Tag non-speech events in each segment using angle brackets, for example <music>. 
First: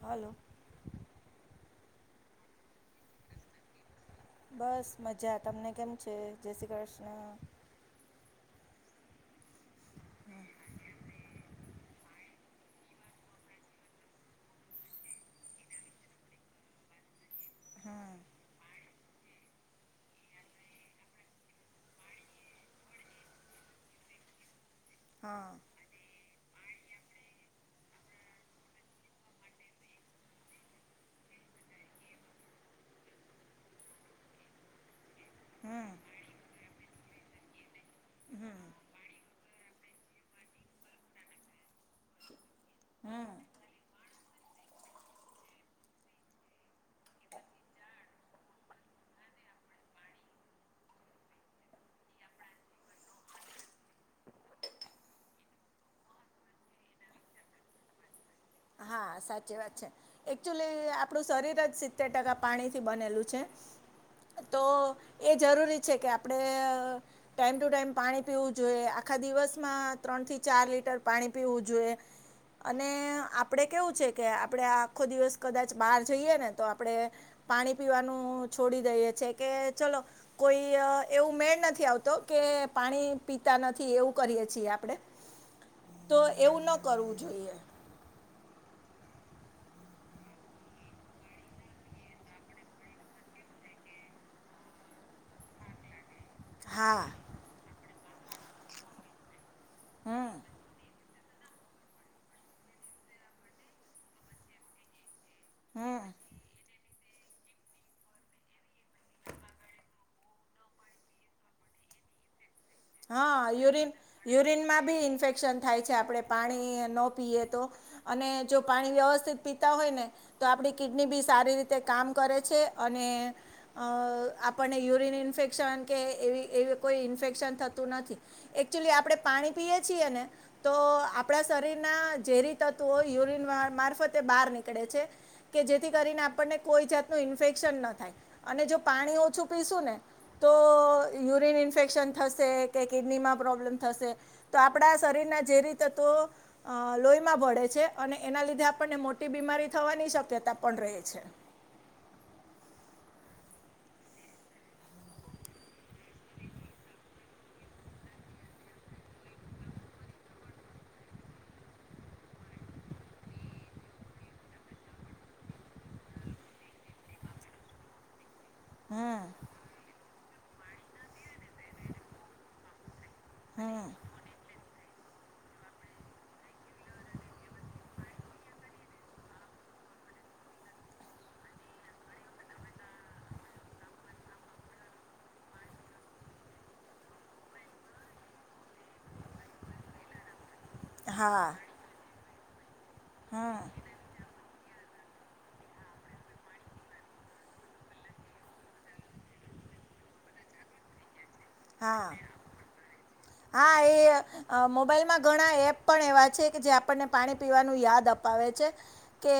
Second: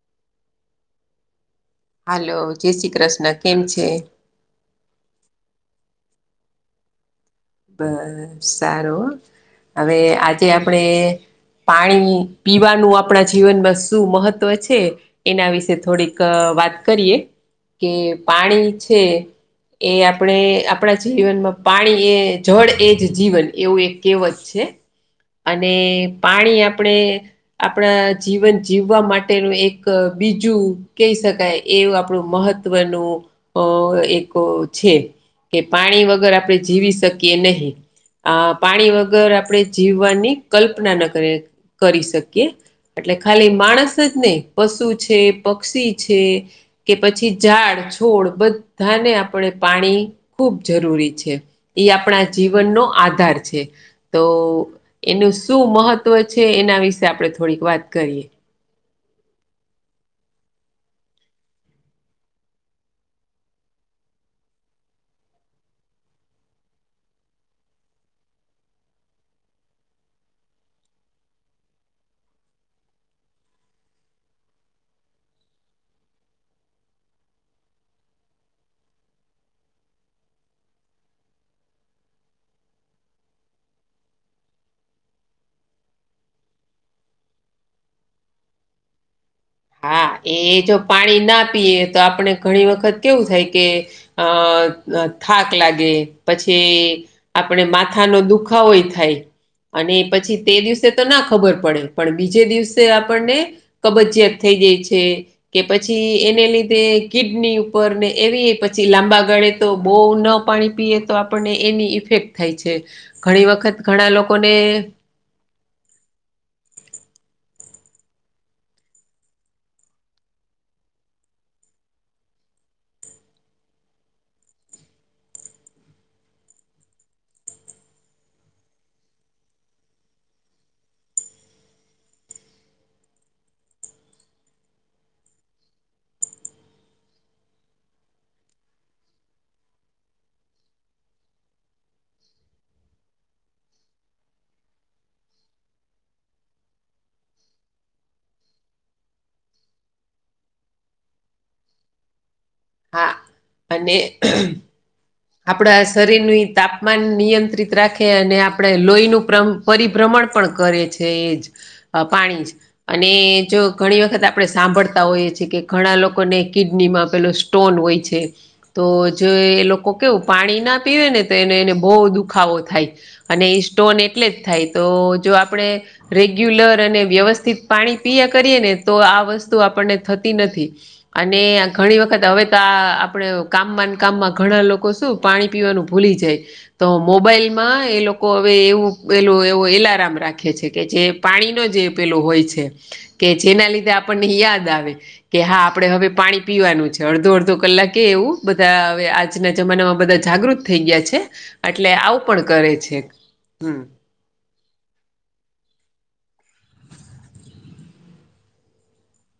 Hello હાલો જય શ્રી કૃષ્ણ કેમ છે? બસ મજા, તમને કેમ છે? જય શ્રી કૃષ્ણ. બસ સારું હ હવે આજે આપડે પાણી પીવાનું આપણા જીવનમાં શું મહત્વ છે. એના વિશે થોડીક વાત કરીએ કે પાણી છે એ આપણે આપણા જીવનમાં પાણી એ જળ એ જ જીવન એવું એક કહેવત છે હા અને પાણી આપડે આપણા જીવન જીવવા માટેનું એક બીજું કહી શકાય એવું આપણું મહ મહવનું અ એક છે. કે હમ પાણી વગર આપણે જીવી શકીએ નહી આ પાણી વગર આપણે જીવવાની કલ્પના ન કરી કરી શકીએ એટલે હમ ખાલી માણસ જ નહી પશુ છે પક્ષી છે, કે પછી ઝાડ છોડ બધાને આપણે પાણી ખૂબ જરૂરી છે. એ આપણા જીવનનો આધાર છે. તો એનું શું મહત્વ છે એના વિશે આપણે થોડીક વાત કરીએ. હા સાચી વાત છે. એકચ્યુઅલી આપણું શરીર જ સિત્તેર ટકા પાણીથી બનેલું છે. તો એ જરૂરી છે કે આપણે ટાઈમ ટુ ટાઈમ પાણી પીવું જોઈએ આખા દિવસમાં ત્રણ થી ચાર લીટર પાણી પીવું જોઈએ. અને આપડે કેવું છે કે આપડે આખો દિવસ કદાચ બહાર જઈએ ને તો આપડે પાણી પીવાનું છોડી દઈએ છે કે ચલો કોઈ એવું મેળ નથી આવતો કે પાણી પીતા નથી એવું કરીયએ છીએ આપડે <inaudible> તો એવું ન કરવું જોઈએ. હા એ જો પાણી ના પીએ તો આપણે ઘણી વખત કેવું થાય કે અ થાક લાગે પછી હા આપણે માથાનોો દુખાવોય થાય અને હમ પછી તે દિવસે તો ના ખબર પડે પણ બીજે દિવસે આપણને કબજયાત થઈ જાય છે કે હમ પછી એને લીધે કિડની ઉપર ને એવી પછી લાંબા ગાળે તો બહુ ન પાણી પીએ તો આપણને એની ઇફેક્ટ થાય છે. ઘણી હા વખત યુરિન ઘણા લોકોને યુરિનમાં બી ઇન્ફેક્શન થાય છે આપણે પાણી ન પીએ તો અને જો પાણી વ્યવસ્થિત પીતા હોય ને તો આપડી કિડની બી સારી રીતે કામ કરે છે અને આપણને યુરિન ઇન્ફેક્શન કે એવી એવી કોઈ ઇન્ફેક્શન થતું નથી એકચુલી આપણે પાણી પીએ છીએ ને તો આપણા શરીરના ઝેરી તત્વો યુરિન મારફતે બહાર નીકળે છે. કે જેથી કરીને આપણને કોઈ જાતનું ઇન્ફેક્શન ન થાય અને જો પાણી ઓછું પીશું ને તો યુરીન ઇન્ફેક્શન થશે. કે કિડનીમાં પ્રોબ્લેમ થશે તો આપણા શરીરના જેરી તત્વો અ લોહીમાં ભળે છે અને એના લીધે આપણને મોટી બીમારી થવાની શક્યતા પણ રહે છે. હા અને આપણા શરીરની તાપમાન નિયંત્રિત રાખે અને આપણે લોહીનું પ્ર પરિભ્રમણ પણ કરે છે એ જ પાણી. અને જો ઘણી વખત આપણે સાંભળતા હોઈએ છીએ કે ઘણા લોકોને કિડની માં પેલો સ્ટોન હોય છે તો હમ જો એ લોકો કેવું પાણી ના પીવે ને તો એને એને બહ દુખાવો થાય અને એ હમ સ્ટોન એટલે જ થાય તો જો આપણેે રેગ્યુલર અને વ્યવસ્થિત પાણી પીયા કરીએ ને તો આ વસ્તુ આપણને થતી નથી. અને ઘણી વખત હવે તો આ આપણે કામમાંનકામમાં ઘણા લોકો શું પાણી પીવાનું ભૂલી જાય તો મોબાઈલ માં એ લોકો હવે એવું એલું એવ એલાર્મ રાખે છે. કે જે હા પાણીનો જે પેલો હોય છે કે હમ જેના લીધે આપણને યાદ આવે. કે હા આપડણે હવે પાણી પીવાનું છે અડધો અડધો કલાકે એવું બધા હ આજના જમાનામાં બધા જાગૃત થઈ ગયા છે એટલે હા આવું પણ કરે છે. હા હમ એ મોબાઈલમાં ઘણા એપ પણ એવા છે કે જે આપણને પાણી પીવાનું યાદ અપાવે છે. કે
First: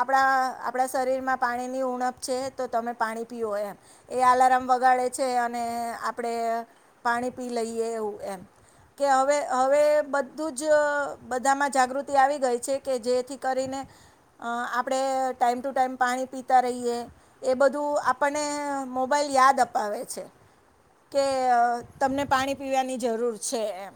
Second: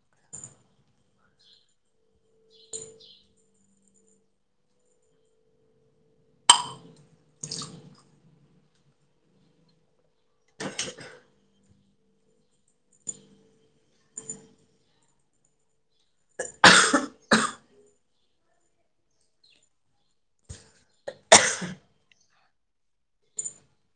આપણા આપણા શરીરમાં પાણીની ઉણપ છે તો તમે પાણી પીઓ એમ. એ આલાર્મ વગાડે છે અને આપણેે પાણી પી લઈએ એવું એમ. કે હવે હવે બધું જ બધામાં જાગૃતિ આવી ગઈ છે કે જેથી કરીને આપણે ટાઈમ ટુ ટાઈમ પાણી પીતા રહીએ એ બધું આપણને મોબાઈલ યાદ અપાવે છે. કે તમને પાણી પીવાની જરૂર છે, એમ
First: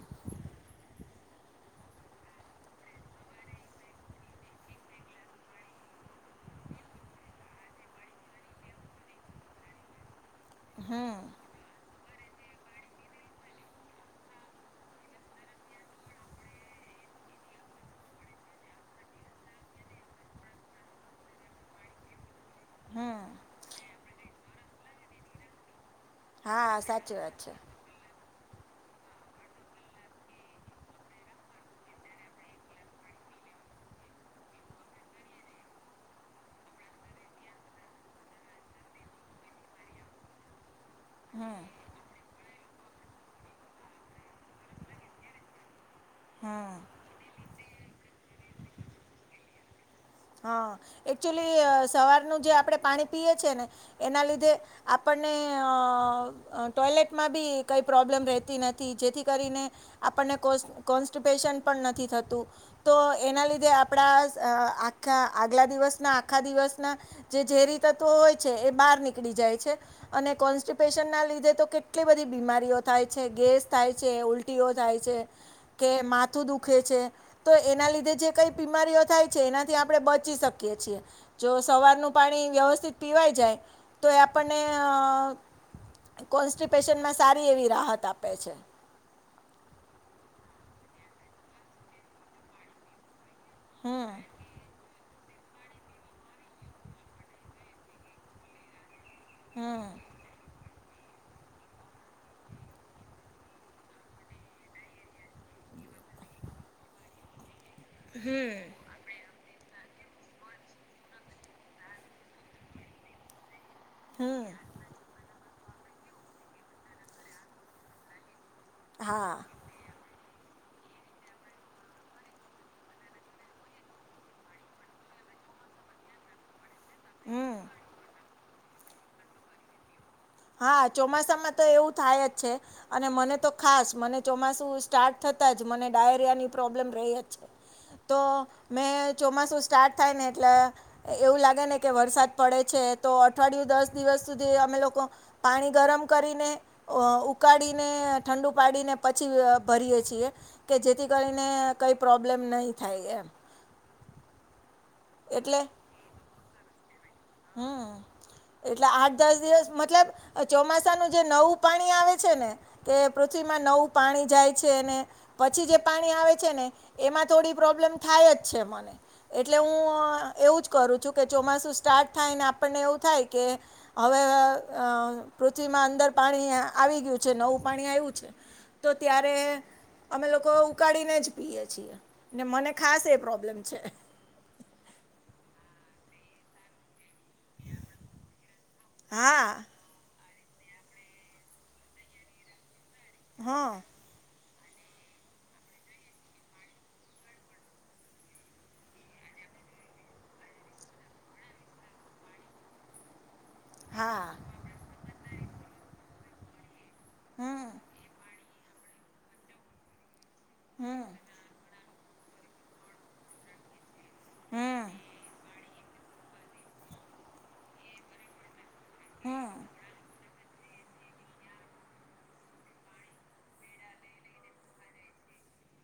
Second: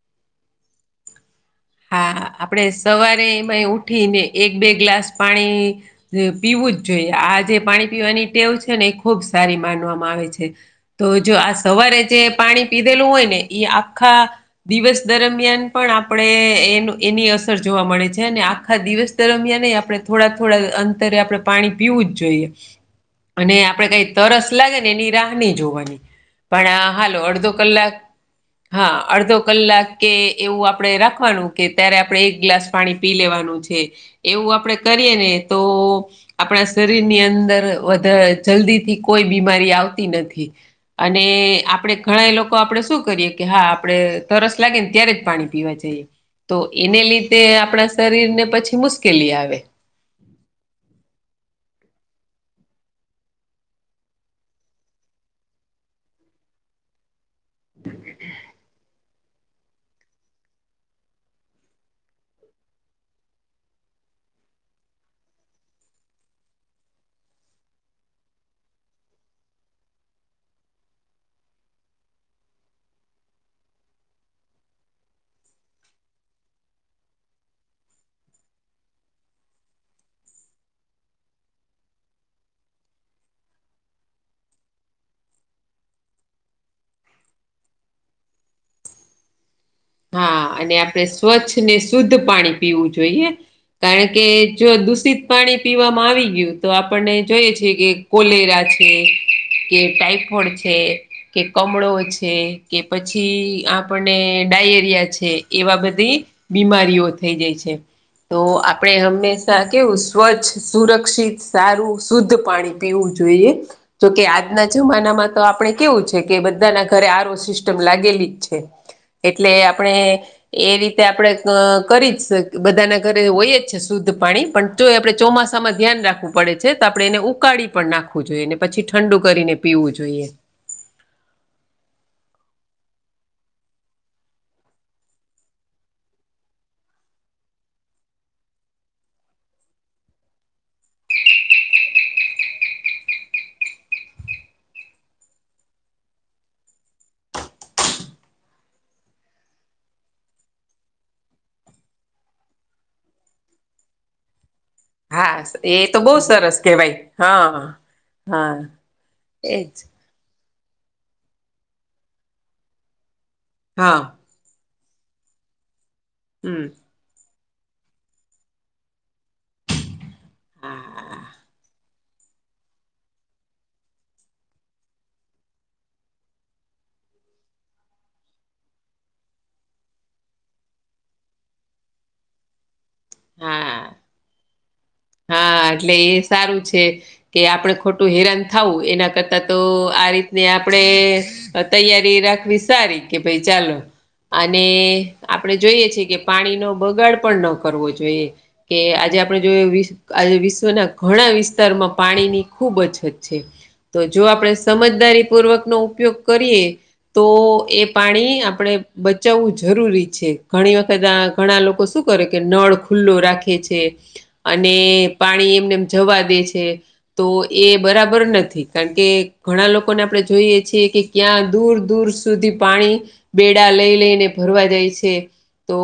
હા આપણેે સવારે એમાં ઉઠીને એક બે ગ્લાસ પાણી પીવું જ જોઈએ આ જે પાણી પીવાની ટેવ છે ને એ ખુબ સારી માનવામાં આવે છે. તો હમ જો આજ સવારે જે પાણી પીધેલું હોય ને એ આખા દિવસ દરમિયાન પણ આપણેે એ એની અસર જોવા મળે છે અને આખા દિવસ દરમિયાન આપણે થોડા થોડા અંતરે આપણે પાણી પીવું જ જોઈએ હમ અને આપણેે કઈ તરસ લાગે ને એની રાહની જોવાની હા પણ સાચી હાલો વાત છે અડધો કલાક હા અડધો કલાક કે એવું આપડે રાખવાનુ કે ત્યારે આપડણે એક ગ્લાસ પાણી પી લેવાનું છે એવું આપડે કરીએ ને તો આપણા શરીરની અંદર વધારે જલ્દી થી કોઈ બીમારી આવતી નથી અને આપણે ઘણા એ લોકો આપડે શું કરીએ કે હા આપડે તરસ લાગે ને ત્યારે જ પાણી પીવા જઈએ. તો હમ એને લીધે આપણા શરીર ને પછી મુશ્કેલી આવે હા એકચુલી સવારનું જે આપણે પાણી પીએ છીએ ને એના લીધ આપણને ટોયલેટમાં બી કંઈ પ્રોબ્લેમ રહેતી નથી જેથી કરીને આપણને કો કોન્સ્ટપેશન પણ નથી થતુ. તો એના લીધે આપણા આખા આગલા દિવસના આખા દિવસના જે ઝેરી તત્વો હોય છે એ બહાર નીકળી જાય છે. અને કોન્સ્ટિપેશન ના લીધે તો કેટલી બધી બીમારીઓ થાય છે ગેસ થાય છે ઉલ ટીઓ થાય છે. કે માથું દુખે છે તો એના લીધે જે કઈ બીમારીઓ થાય છે એના થી આપણે બચી શકીએ છી જો સવારનું પાણી વ્યવસ્થિત પીવાઈ જાય. તો એ આપણને અ કોન્સ્ટિપેશનમાં સારી એવી રાહત આપે છે. હા અને આપણેે સ્વચ્છ ને શુદ્ધ પાણી પીવું જોઈએ હમ કારણ કે જો દુષિત પાણી પીવામાં આવી ગયું તો આપણને જોઈએ છે કે કોલેરા છે. કે હમ ટાઈફોડ છે. કે કમળો છે કે પછી આપને ડાયક એવા બધી બીમારીઓ થઈ જાય છે, તો આપ આપણે હંમેશા કેવું સ્વચ્છ સુરક્ષિત સારું શુદ્ધ પાણી પીવું જોઈએ. જોકે હમ આજના જમાનામાં તો આપણે કેવું છે, કે બધાના ઘરે આરો સિસ્ટમ લાગેલી જ છે. હા એટલે આપણે એ રીતે આપણે કરી જ બધાના ઘરે હોય જ છે, શુદ્ધ પાણી પણ જો આપણે ચોમાસામાં ધ્યાન રાખવુ પડે છે તો આપડણે એને હમ ઉકાળી પણ નાખવું જોઈએ ને પછી ઠંડુ કરીને પીવું જોઈએ. હા ચોમાસામાં તો એવું થાય જ છે. અને મને તો ખાસ મને ચોમાસું સ્ટાર્ટ થતા જ મને ડાયરિયા ની પ્રોબ્લેમ રહી જ છે. તો મેં ચોમાસું સ્ટાર્ટ થાય ને એટલે એવું લાગે ને કે વરસાદ પડે છે, તો અઠવાડિયું દસ દિવસ સુધી અમે લોકો પાણી ગરમ કરીને અ ઉકાળીને ઠંડુ પાડીને પછી ભરીએે છીએ. કે જેથી કરીને કઈ પ્રોબ્લેમ નહી થાય એમ હા એટલે એ તો બહુ સરસ કેહેવાય હમ એટલે આઠ દસ દિવસ એજ મતલબ ચોમાસાનુંું જે નવું પાણી આવે છેને. કે પૃથ્વીમાં નવું હા પાણી જાય છે ને પછી જે પાણી આવે છેને. હમ એમાં થોડી પ્રોબ્લેમ થાય જ છે મને એટલે હું એવું જ કરું હા છું કે ચોમાસુ સ્ટાર્ટ થાય ને આપણને એવું થાય કે હવે અ પૃથ્વીમાં અંદર પાણી આવી ગયું છે નવું પાણી આવ્યું છે. તો ત્યારે અમે લોકો ઉકાળીને જ પીએ છીએ ને મને ખાસ એ પ્રોબ્લેમ છે. હા હા એટલે એ સારું છે કે આપણે ખોટું હેરાન થાવું એના કરતા હા તો આ રીતને આપડે અ તૈયારી રાખવી સારી કે ભાઈ હ ચાલો અને આપણે જોઈએ છેએ કે પાણીનો બગાડ પણ ન કરવો જોઈએ. કે આજે આપડે જોય વીસ આજે વિશ્વના ઘણા વિસ્તારમાં પાણીની ખૂબ અછત છે તો હા જો આપણે સમજદારી પૂર્વકનો ઉપયોગ કરીએ તો હમ એ પાણી આપણે બચાવવું જરૂરી છે ઘણી હમ વખત આ ઘણા લોકો શું કરે કે નળ ખુલ્લો રાખે છે. અને હમ પાણી એમને એમ જવા દે છે તો એ બરાબર નથી. કાકે હમ ઘણા લોકોને આપણે જોઈએ છીએ કે કયાં દૂર દૂર સુધી પાણી બેડા લઈ લઈને ભરવા જાય છે. તો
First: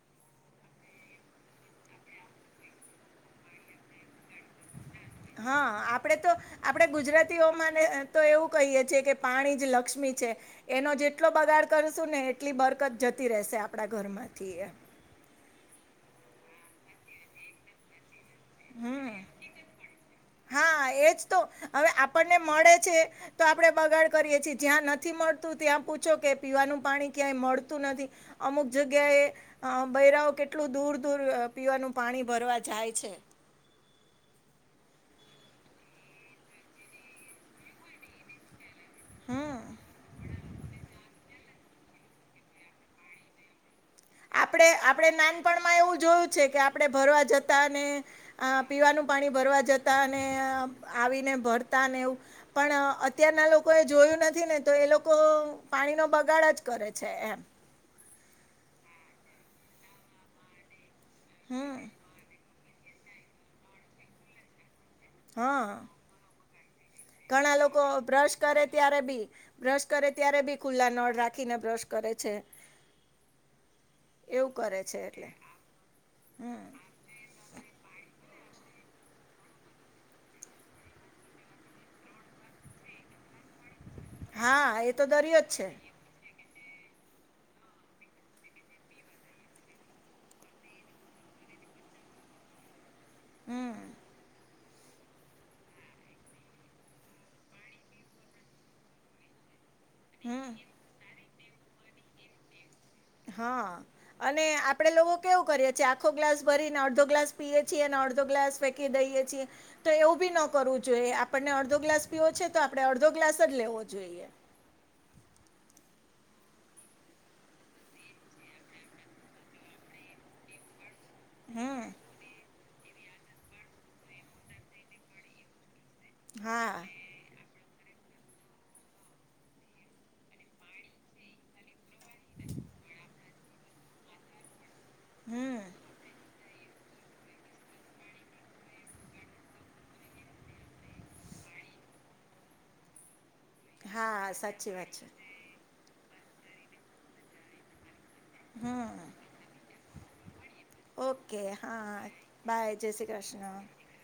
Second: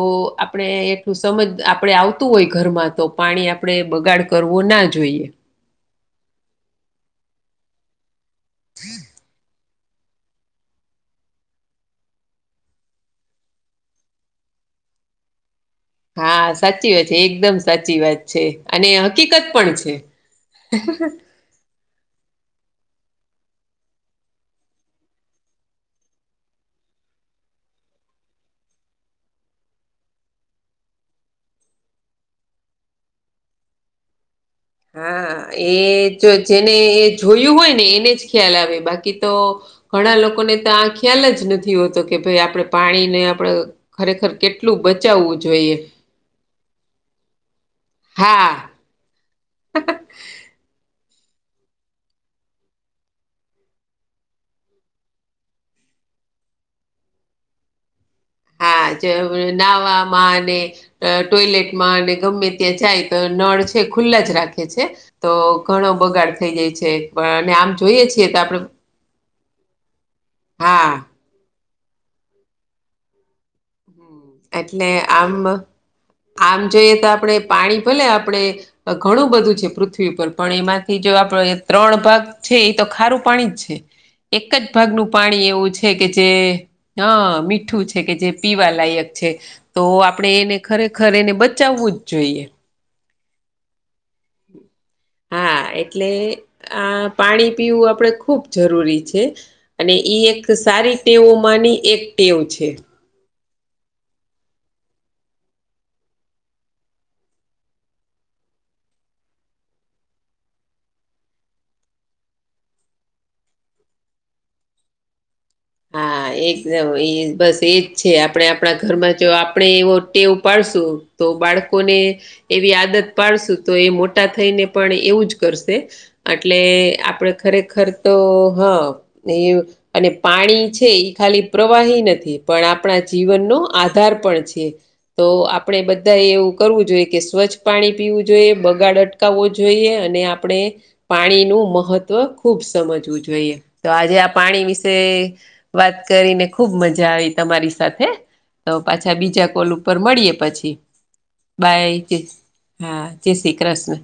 આપણે એટલું સમજ આપડે આવતું હોય ઘરમાં તો પાણી આપણે બગાડ કરવો ના જોઈએ. હા આપડે તો આપણેે ગુજરાતીઓ માને તો એવું કહીએ છીએ કે પાણી જ લક્ષ્મી છે. એનો જેટલો બગાડ કરશું ને એટલી બરકત જતી રહેશે આપણા ઘરમાંથી એ હા સાચી વાત છે એકદમ સાચી વાત છે અને હકીકત પણ છે. હા <unintelligible> એજ તો હવે આપણને મળે છે. તો આપણે બગાડ કરીએ છીએ જ્યાં નથી મળતું ત્યાં પૂછો કે પીવાનું પાણી ક્યાંય મળતું નથી અમુક જગ્યાએ અ બૈરાઓ કેટલું દૂર દૂર અ પીવાનું પાણી ભરવા જાય છે. હા એ જો જેને એ જોયું હોય ને એને જ ખ્યાલ આવે. બાકી તો હમ ઘણા લોકોને તો આ ખ્યાલ જ નથી. યો તો કે ભાઈ આપણે પાણી ને આપડ આપણે આપણેે નાનપણમાં એવું જોયું છે કે આપડણે ભરવા જતા ને હા અ પીવાનું પાણી ભરવા જતા અને અ આવીને ભરતા અને એવું પણ અ અત્યારના લોકો એ જોયું નથી ને તો એ લોકો પાણીનો બગાડ જ કરે છે એમ હા જે વ નહવામાં અને ટો હમ ટોયલેટમાં અને ગમે ત્યાં જાય ન નળ છે ખુલ્લા જ રાખે છે. તો હા ઘણો બગાડ થઈ જાય છે પણ અને ઘણા આમ લોકો જોઈએ છીએ બ્રશ તો આપડે કરે ત્યારે બી. બ્રશ કરે ત્યારે બી ખુલ્લા હા નળ રાખીને બ્રશ કરે છે. એવું કરે એટલે છે આમ આમ હમ જોઈએ તો આપડે પાણી ભલે આપણે ઘણું બધું છે પૃથ્વી ઉપર પણ એમાંથી જો આપડે ત્રણ ભાગ છે એ તો ખારું પાણી જ છે એક જ હા એ તો ભાગનું દરિયો પાણી જ એવું છે. કે જે હ મીઠું છે કે જે પીવાલાયક છે તો આપણે એને ખરેખર એને બચાવવું જ જોઈએ. હમ. <inaudible> હા એટલે આ પાણી પીવું આપણે ખૂબ જરૂરી છે. અને ઈ એક હમ સારી ટેવોમાંની એક ટેવ છે. હા. અને આપડે લોકો કેવું કરીએે છે આખો ગ્લાસ ભરીને અડધો ગ્લાસ પીએે છીએ અને અડધો ગ્લાસ કે દહીએ છી તો એવું બી ન કરવું જોઈએ આપણને અડધો ગ્લાસ પીવો છે તો આપડણે અડધો ગ્લાસ જ લેવો જોઈએ. હા એકદમ એ બસ એજ છે આપડણે આપણા ઘરમાં જો આપણે એવો ટેવઉ પાડશું તો બાળકોને હમ એવી આદત પાડશું તો એ મોટા થઈને પણ એવું જ કરશે અટલે હા આપણે ખરેખર તો હા એ અને પાણી છે એ ખાલી પ્રવાહી નથી પણ આપણા જીવનનો આધાર પણ છે. તો હમ આપડે બધા એવું કરવું જોઈએ કે સ્વચ્છ પાણી પીવું જોઈએ બગાડ અટકાવવો જોઈએ અને આપણે પાણીનું મહત્વ ખુબ સમજવું જોઈએ તો આજે આ હા પાણી સાચી વિશ વાત છે શે વાત કરીને ખુબ મજા આવી તમારી સાથે. તો હમ પાછા બીજા કોલ ઉપર મળીએે પછી. ઓકે બાય હા જેશ બાય જય હા જી કૃષ્ણ શ્રી ક્રશ્ર્ન.